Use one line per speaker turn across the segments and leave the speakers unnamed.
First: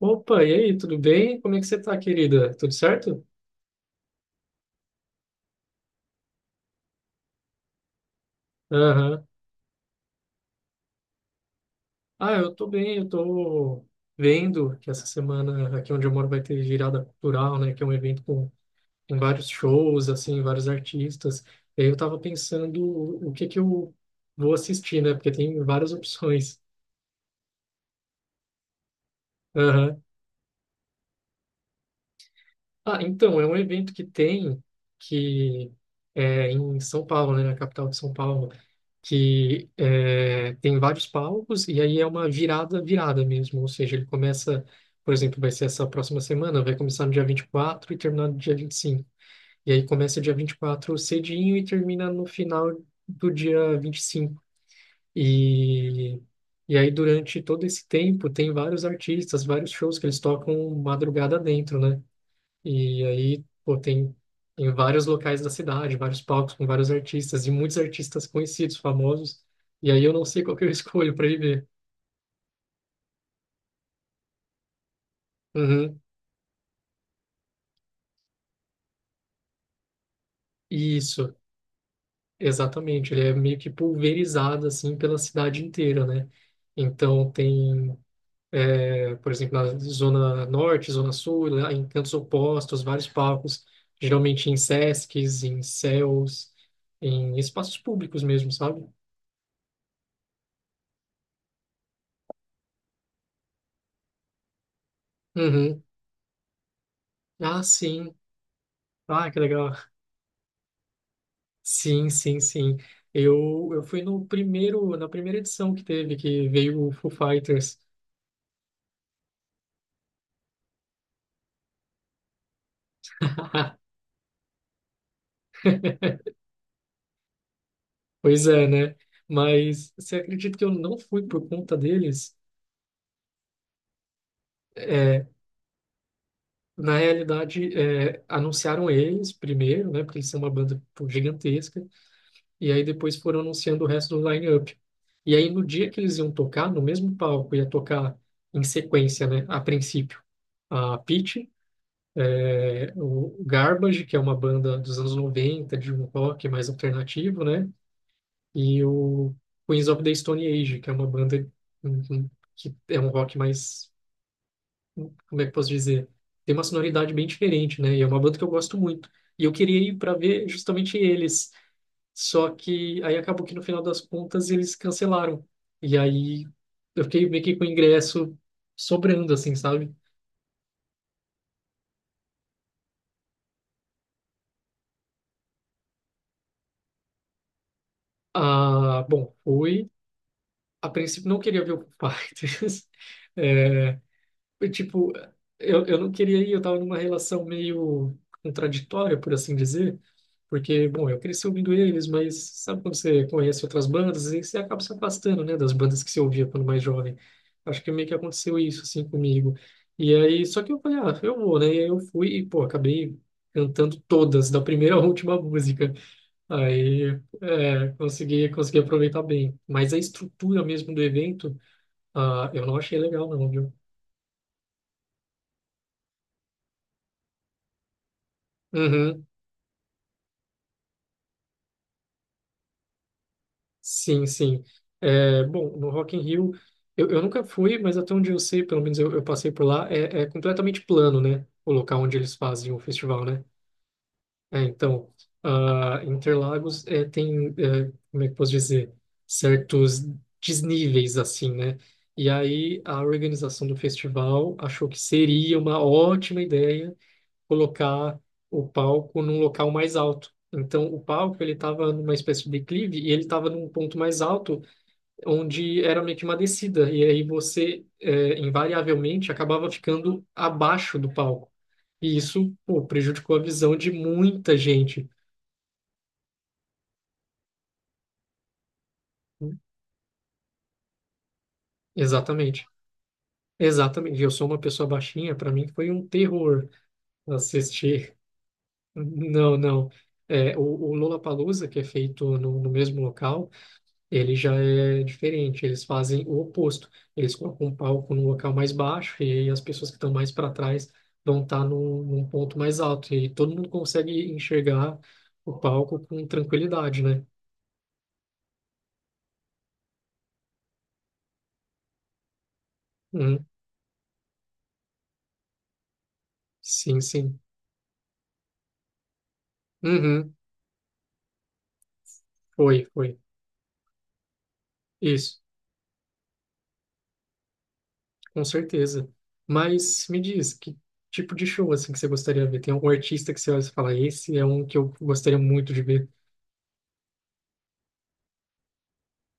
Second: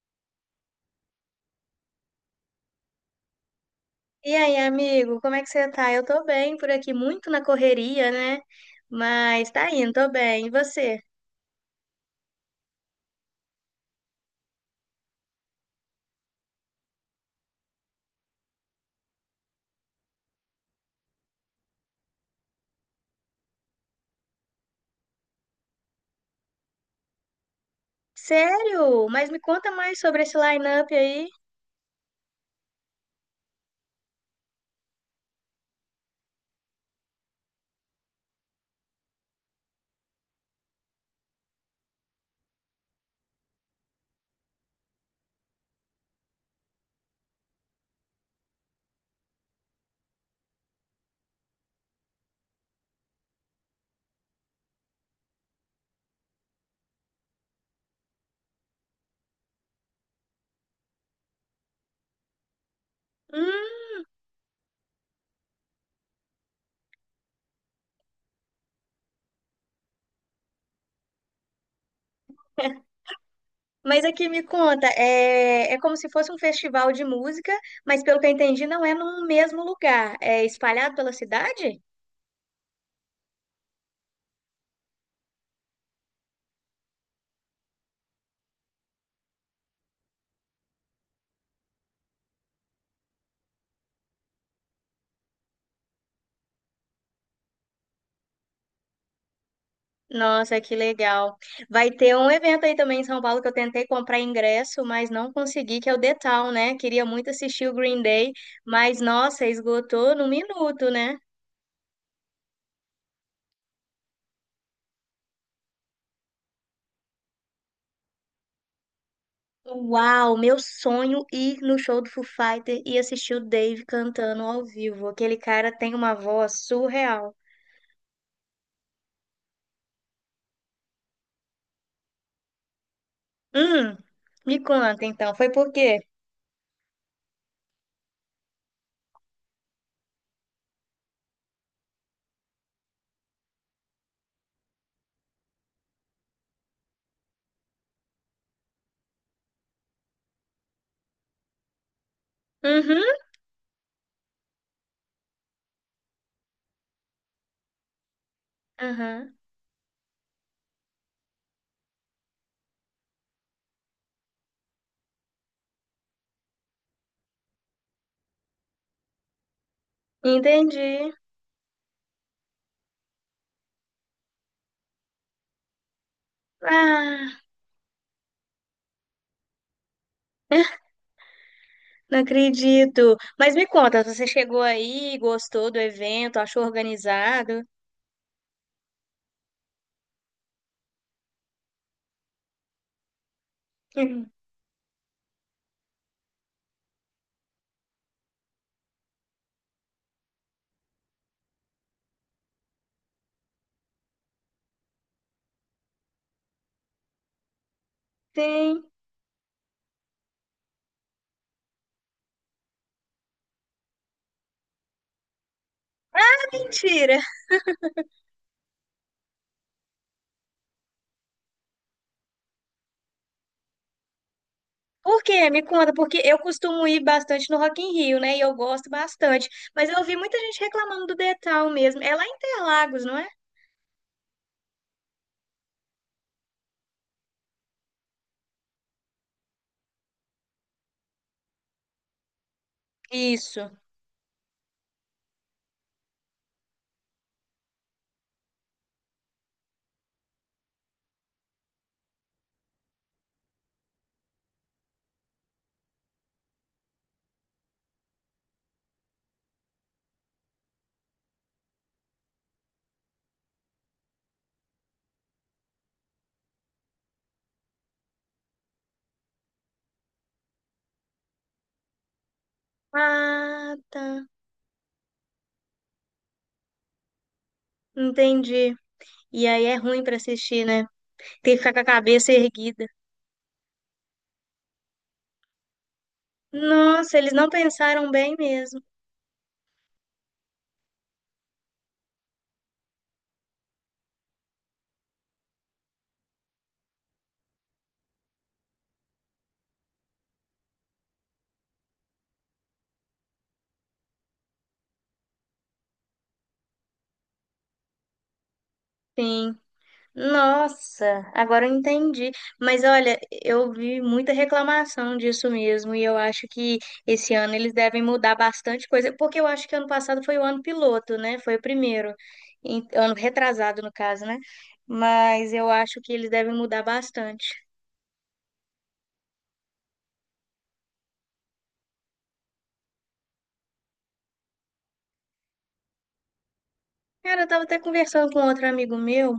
Opa, e aí, tudo bem? Como é que você tá, querida? Tudo certo?
E aí, amigo, como é que você tá? Eu tô bem por aqui, muito na correria, né?
Aham.
Mas tá indo, tô bem. E você?
Ah, eu tô bem, eu tô vendo que essa semana aqui onde eu moro vai ter virada cultural, né? Que é um evento com vários shows, assim, vários artistas. E aí eu tava pensando o que que eu vou assistir, né? Porque tem várias opções.
Sério? Mas me conta mais
Aham.
sobre esse line-up aí.
Ah, então, é um evento que tem que é em São Paulo, né, na capital de São Paulo, tem vários palcos e aí é uma virada, virada mesmo, ou seja, ele começa, por exemplo, vai ser essa próxima semana, vai começar no dia 24 e terminar no dia 25. E aí começa dia 24 cedinho e termina no final do dia 25. E e aí, durante todo esse tempo, tem vários artistas, vários shows que eles tocam madrugada dentro, né? E aí, pô,
Hum,
tem em vários locais da cidade, vários palcos com vários artistas e muitos artistas conhecidos, famosos. E aí eu não sei qual que eu escolho para ir ver.
mas aqui me conta, é como
Uhum.
se fosse um festival de música, mas pelo que eu entendi, não é num mesmo lugar. É espalhado pela
Isso,
cidade?
exatamente. Ele é meio que pulverizado assim pela cidade inteira, né? Então tem, é, por exemplo, na zona norte, zona sul, lá em cantos opostos, vários palcos, geralmente em sescs, em CELs, em espaços públicos mesmo, sabe?
Nossa, que legal. Vai ter um evento aí também em São Paulo que eu tentei comprar ingresso, mas não consegui,
Uhum.
que é o The Town, né? Queria muito
Ah,
assistir o Green
sim.
Day, mas
Ah, que
nossa,
legal.
esgotou no minuto, né?
Sim, sim, sim. Eu fui no primeiro, na primeira edição que teve, que veio o Foo Fighters.
Uau, meu sonho ir no show do Foo Fighter e assistir o Dave cantando ao vivo. Aquele cara tem uma voz surreal.
Pois é, né? Mas você acredita que eu não fui por conta deles?
Hum, me conta
É,
então, foi por quê?
na realidade, anunciaram eles primeiro, né? Porque eles são uma banda pô, gigantesca. E aí depois foram anunciando o resto do line-up. E aí no dia que eles iam tocar, no mesmo palco, ia tocar em sequência, né? A princípio, a Pitty. É,
Uhum,
o Garbage, que é uma banda dos anos 90, de um rock mais alternativo, né? E o
uhum.
Queens of the Stone Age, que é uma banda, uhum, que é um rock mais, como é que eu posso dizer? Tem uma sonoridade bem diferente, né? E é uma banda que eu gosto muito. E eu queria ir para ver
Entendi.
justamente eles. Só que aí acabou que no final das contas eles cancelaram. E aí eu fiquei
Ah.
meio que com o ingresso sobrando, assim, sabe?
Não acredito. Mas me conta, você chegou aí, gostou do evento, achou organizado?
Ah, bom, fui. A princípio não queria ver o Foo Fighters. É,
Uhum.
eu, tipo, eu não queria ir, eu tava numa relação meio contraditória, por assim dizer, porque, bom, eu cresci ouvindo eles, mas sabe quando você conhece outras bandas e você acaba se afastando, né, das bandas que você ouvia quando mais jovem. Acho que meio que aconteceu isso,
Sim.
assim, comigo. E aí, só que eu falei, ah, eu vou, né? E aí eu fui e, pô, acabei cantando todas, da primeira à última música. Aí
Mentira.
é, consegui aproveitar bem. Mas a estrutura mesmo do evento, ah, eu não achei legal não, viu?
Por quê? Me conta, porque eu costumo ir bastante no Rock in Rio, né? E eu gosto
Uhum,
bastante. Mas eu ouvi muita gente reclamando do Detal mesmo. É lá em Interlagos, não é?
sim, sim. É, bom, no Rock in Rio, eu nunca fui, mas até onde eu sei, pelo menos eu passei por lá, é completamente plano, né? O local onde eles fazem o festival, né?
Isso.
É, então, ah, Interlagos tem, como é que eu posso dizer, certos desníveis, assim, né? E aí a organização do festival achou que seria uma ótima ideia colocar o palco num local mais alto. Então, o palco, ele estava numa espécie de declive e ele estava num ponto mais alto, onde era meio que uma descida. E aí você, invariavelmente, acabava ficando abaixo do palco. E isso, pô, prejudicou a visão
Ah,
de
tá.
muita gente.
Entendi. E aí é ruim pra assistir, né? Tem que ficar com a cabeça
Exatamente.
erguida.
Exatamente. Eu sou uma pessoa baixinha, para mim foi um terror
Nossa, eles não pensaram
assistir.
bem mesmo.
Não, não. É, o Lollapalooza, que é feito no mesmo local, ele já é diferente. Eles fazem o oposto. Eles colocam um palco num local mais baixo e aí as pessoas que estão mais para trás vão estar num ponto mais alto. E aí todo mundo consegue enxergar o palco com tranquilidade, né?
Sim. Nossa, agora eu entendi. Mas olha,
Uhum.
eu vi muita reclamação disso mesmo, e eu acho que
Sim,
esse
sim.
ano eles devem mudar bastante coisa, porque eu acho que ano passado
Uhum.
foi o ano piloto, né? Foi o primeiro,
Foi,
ano
foi.
retrasado, no caso, né?
Isso.
Mas eu acho que eles devem mudar bastante.
Com certeza. Mas me diz, que tipo de show assim que você gostaria de ver? Tem algum artista que você olha e fala, esse é um que eu gostaria muito de ver.
Cara, eu tava até conversando com outro amigo meu,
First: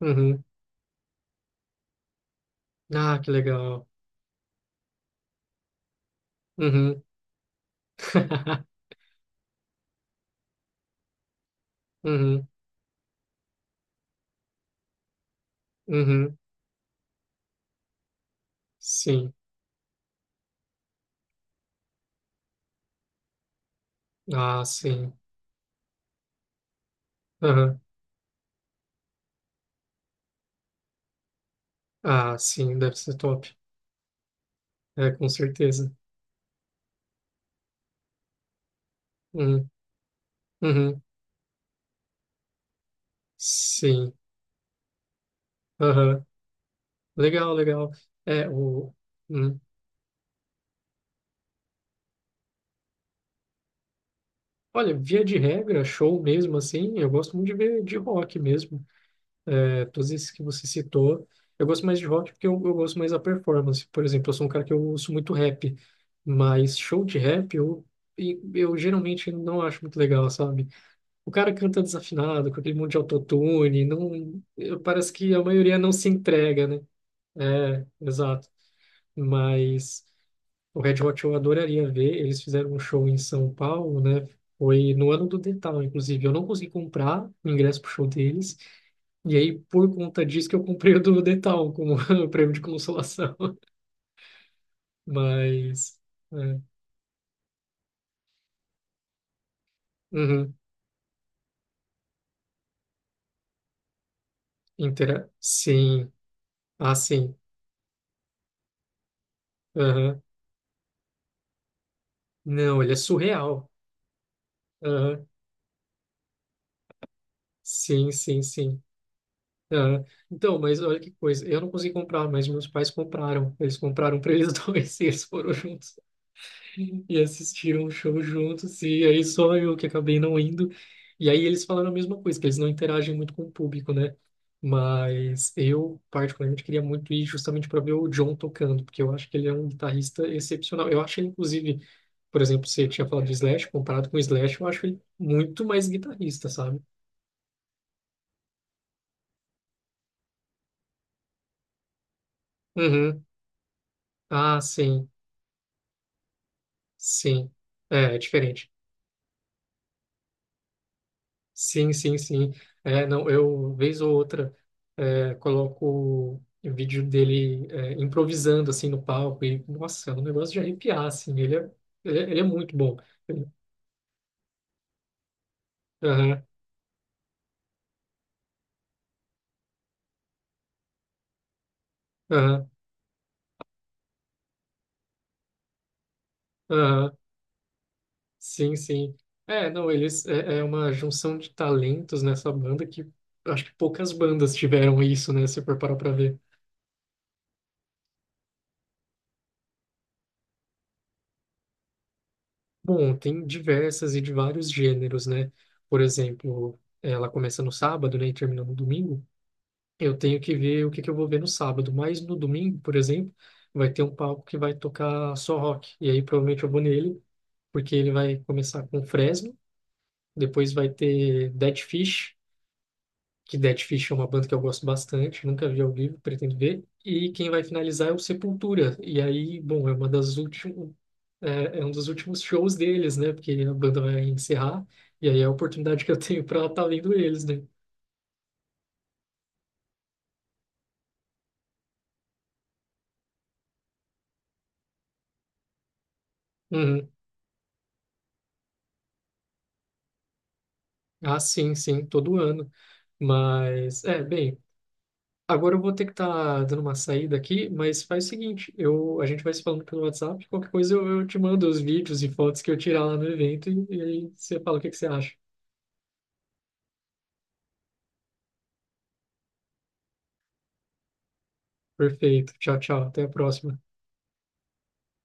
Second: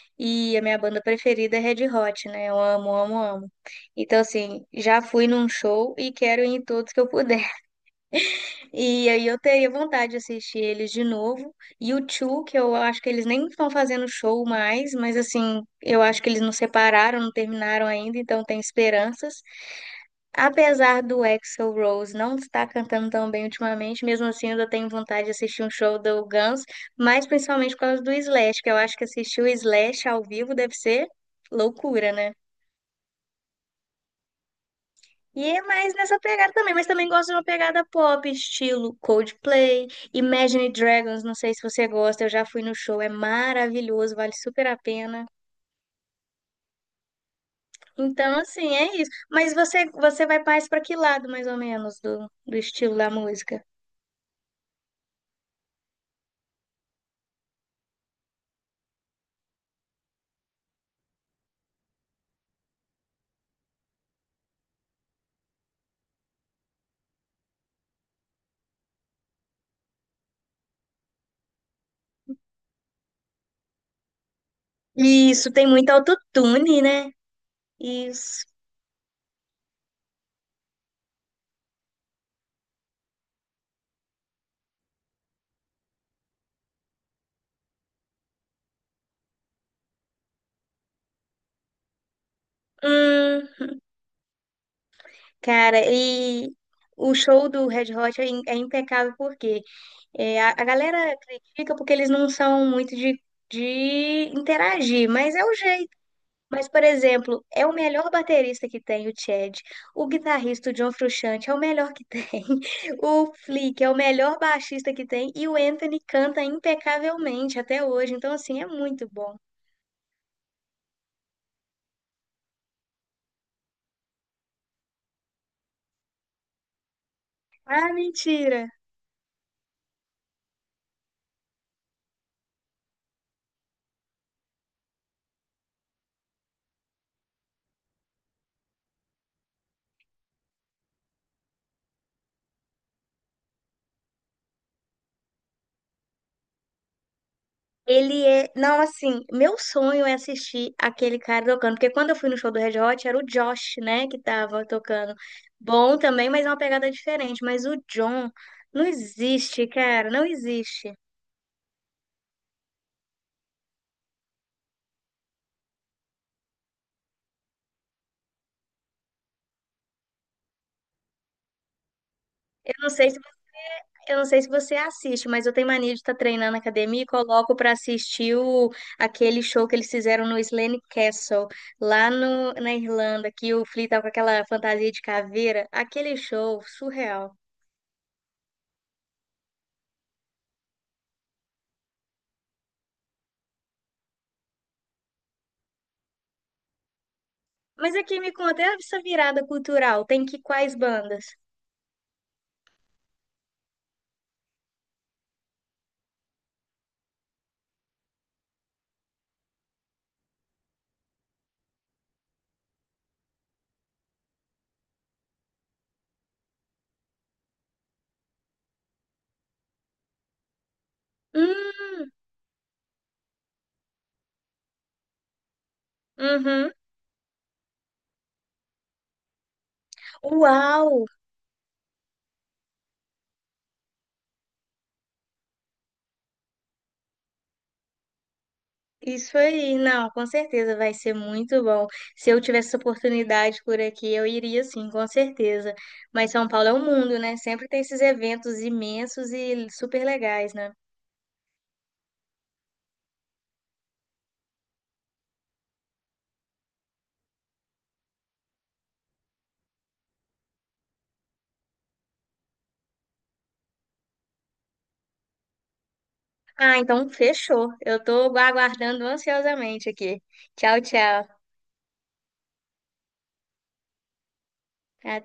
Uhum.
e a minha banda preferida é Red Hot, né? Eu amo, amo,
Ah, que
amo.
legal.
Então, assim, já fui num show e quero ir em todos que
Uhum.
eu puder. E aí eu teria vontade de assistir eles de novo. E o Two,
Uhum.
que eu acho que eles nem estão fazendo show mais, mas assim, eu acho que
Uhum.
eles não separaram, não terminaram ainda, então tem
Sim.
esperanças. Apesar do Axl Rose não estar cantando tão bem ultimamente, mesmo assim eu
Ah,
ainda tenho
sim.
vontade de assistir um show do Guns, mas principalmente
Uhum.
por causa do Slash, que eu acho que assistir o Slash ao vivo deve ser loucura, né?
Ah, sim, deve ser top. É, com
E é
certeza.
mais nessa pegada também, mas também gosto de uma pegada pop, estilo
Uhum.
Coldplay, Imagine
Uhum.
Dragons, não sei se você gosta, eu já fui no show, é
Sim.
maravilhoso, vale super a pena.
Uhum. Legal, legal.
Então,
É,
assim,
o...
é isso. Mas
uhum.
você vai mais para que lado, mais ou menos, do estilo da música?
Olha, via de regra, show mesmo assim, eu gosto muito de ver de rock mesmo. É, todos esses que você citou. Eu gosto mais de rock porque eu gosto mais da performance. Por exemplo, eu sou um cara que eu ouço muito rap, mas show de rap eu geralmente não acho muito legal, sabe? O cara canta desafinado, com aquele monte de autotune, não, parece que a
Isso, tem
maioria
muito
não se entrega, né?
autotune, né?
É,
Isso.
exato. Mas o Red Hot eu adoraria ver. Eles fizeram um show em São Paulo, né? Foi no ano do Detal, inclusive. Eu não consegui comprar o ingresso pro show deles, e aí, por conta disso, que eu comprei o do Detal como prêmio de consolação.
Hum, cara,
Mas.
e
É.
o show do Red Hot é impecável porque é, a,
Uhum.
a galera critica porque eles não são muito de interagir,
Intera...
mas é o jeito.
Sim.
Mas, por
Ah, sim.
exemplo, é o melhor baterista que tem o Chad. O
Aham.
guitarrista, o John Frusciante, é o melhor que tem.
Não, ele é
O
surreal.
Flick é o melhor baixista que
Aham.
tem. E o Anthony canta impecavelmente até
Sim,
hoje. Então,
sim,
assim, é
sim.
muito bom.
Aham. Então, mas olha que coisa. Eu não consegui comprar, mas meus pais compraram. Eles compraram para eles dois e eles foram juntos. E assistiram o
Ah,
show
mentira!
juntos, e aí só eu que acabei não indo. E aí eles falaram a mesma coisa, que eles não interagem muito com o público, né? Mas eu, particularmente, queria muito ir justamente para ver o John tocando, porque eu acho que ele é um guitarrista excepcional. Eu acho ele, inclusive, por exemplo, você tinha falado de Slash, comparado com o Slash, eu acho ele muito mais guitarrista, sabe?
Ele é. Não, assim, meu sonho é assistir aquele cara tocando. Porque quando eu fui no show do Red Hot, era o
Uhum.
Josh, né, que
Ah,
tava
sim,
tocando. Bom também, mas é uma pegada diferente.
sim.
Mas o
É, é
John
diferente.
não existe, cara, não existe.
Sim, sim, sim. É, não, eu, vez ou outra, coloco o vídeo dele, improvisando, assim, no palco e, nossa, é um negócio de arrepiar, assim, ele é
Eu
muito
não
bom.
sei se,
Ele-
eu não sei se você assiste, mas eu tenho mania de estar
Aham,
treinando na academia e coloco pra assistir aquele show que eles fizeram no Slane Castle, lá no,
aham,
na Irlanda, que o Flea tá com aquela fantasia de caveira. Aquele show
aham,
surreal.
sim, sim. É, não, eles, é uma junção de talentos nessa banda que acho que poucas bandas tiveram isso, né, se for parar pra ver.
Mas aqui me conta, e essa virada cultural tem que quais bandas?
Bom, tem diversas e de vários gêneros, né? Por exemplo, ela começa no sábado, né, e termina no domingo. Eu tenho que ver o que que eu vou ver no sábado, mas no domingo, por exemplo, vai ter um palco que vai tocar só rock. E aí provavelmente eu vou nele, porque ele vai começar com Fresno, depois vai ter Dead
Hum,
Fish, que Dead Fish é uma banda que eu gosto bastante, nunca vi ao vivo, pretendo
uhum.
ver. E quem vai finalizar é o Sepultura. E aí, bom, é uma das últimas,
Uau!
é, é um dos últimos shows deles, né? Porque a banda vai encerrar, e aí é a oportunidade que eu tenho para estar vendo eles, né?
Isso aí, não, com certeza vai ser muito bom. Se eu tivesse essa oportunidade por aqui, eu iria sim, com certeza. Mas São Paulo é um
Uhum.
mundo, né? Sempre tem esses eventos imensos e super legais, né?
Ah, sim, sim, todo ano. Mas, é, bem, agora eu vou ter que estar dando uma saída aqui, mas faz o seguinte, eu, a gente vai se falando pelo WhatsApp, qualquer coisa eu, te mando os vídeos e fotos que eu tirar lá no evento e aí você fala o que que você acha.
Ah, então fechou. Eu tô aguardando ansiosamente aqui. Tchau, tchau.
Perfeito, tchau, tchau, até a próxima.
Até.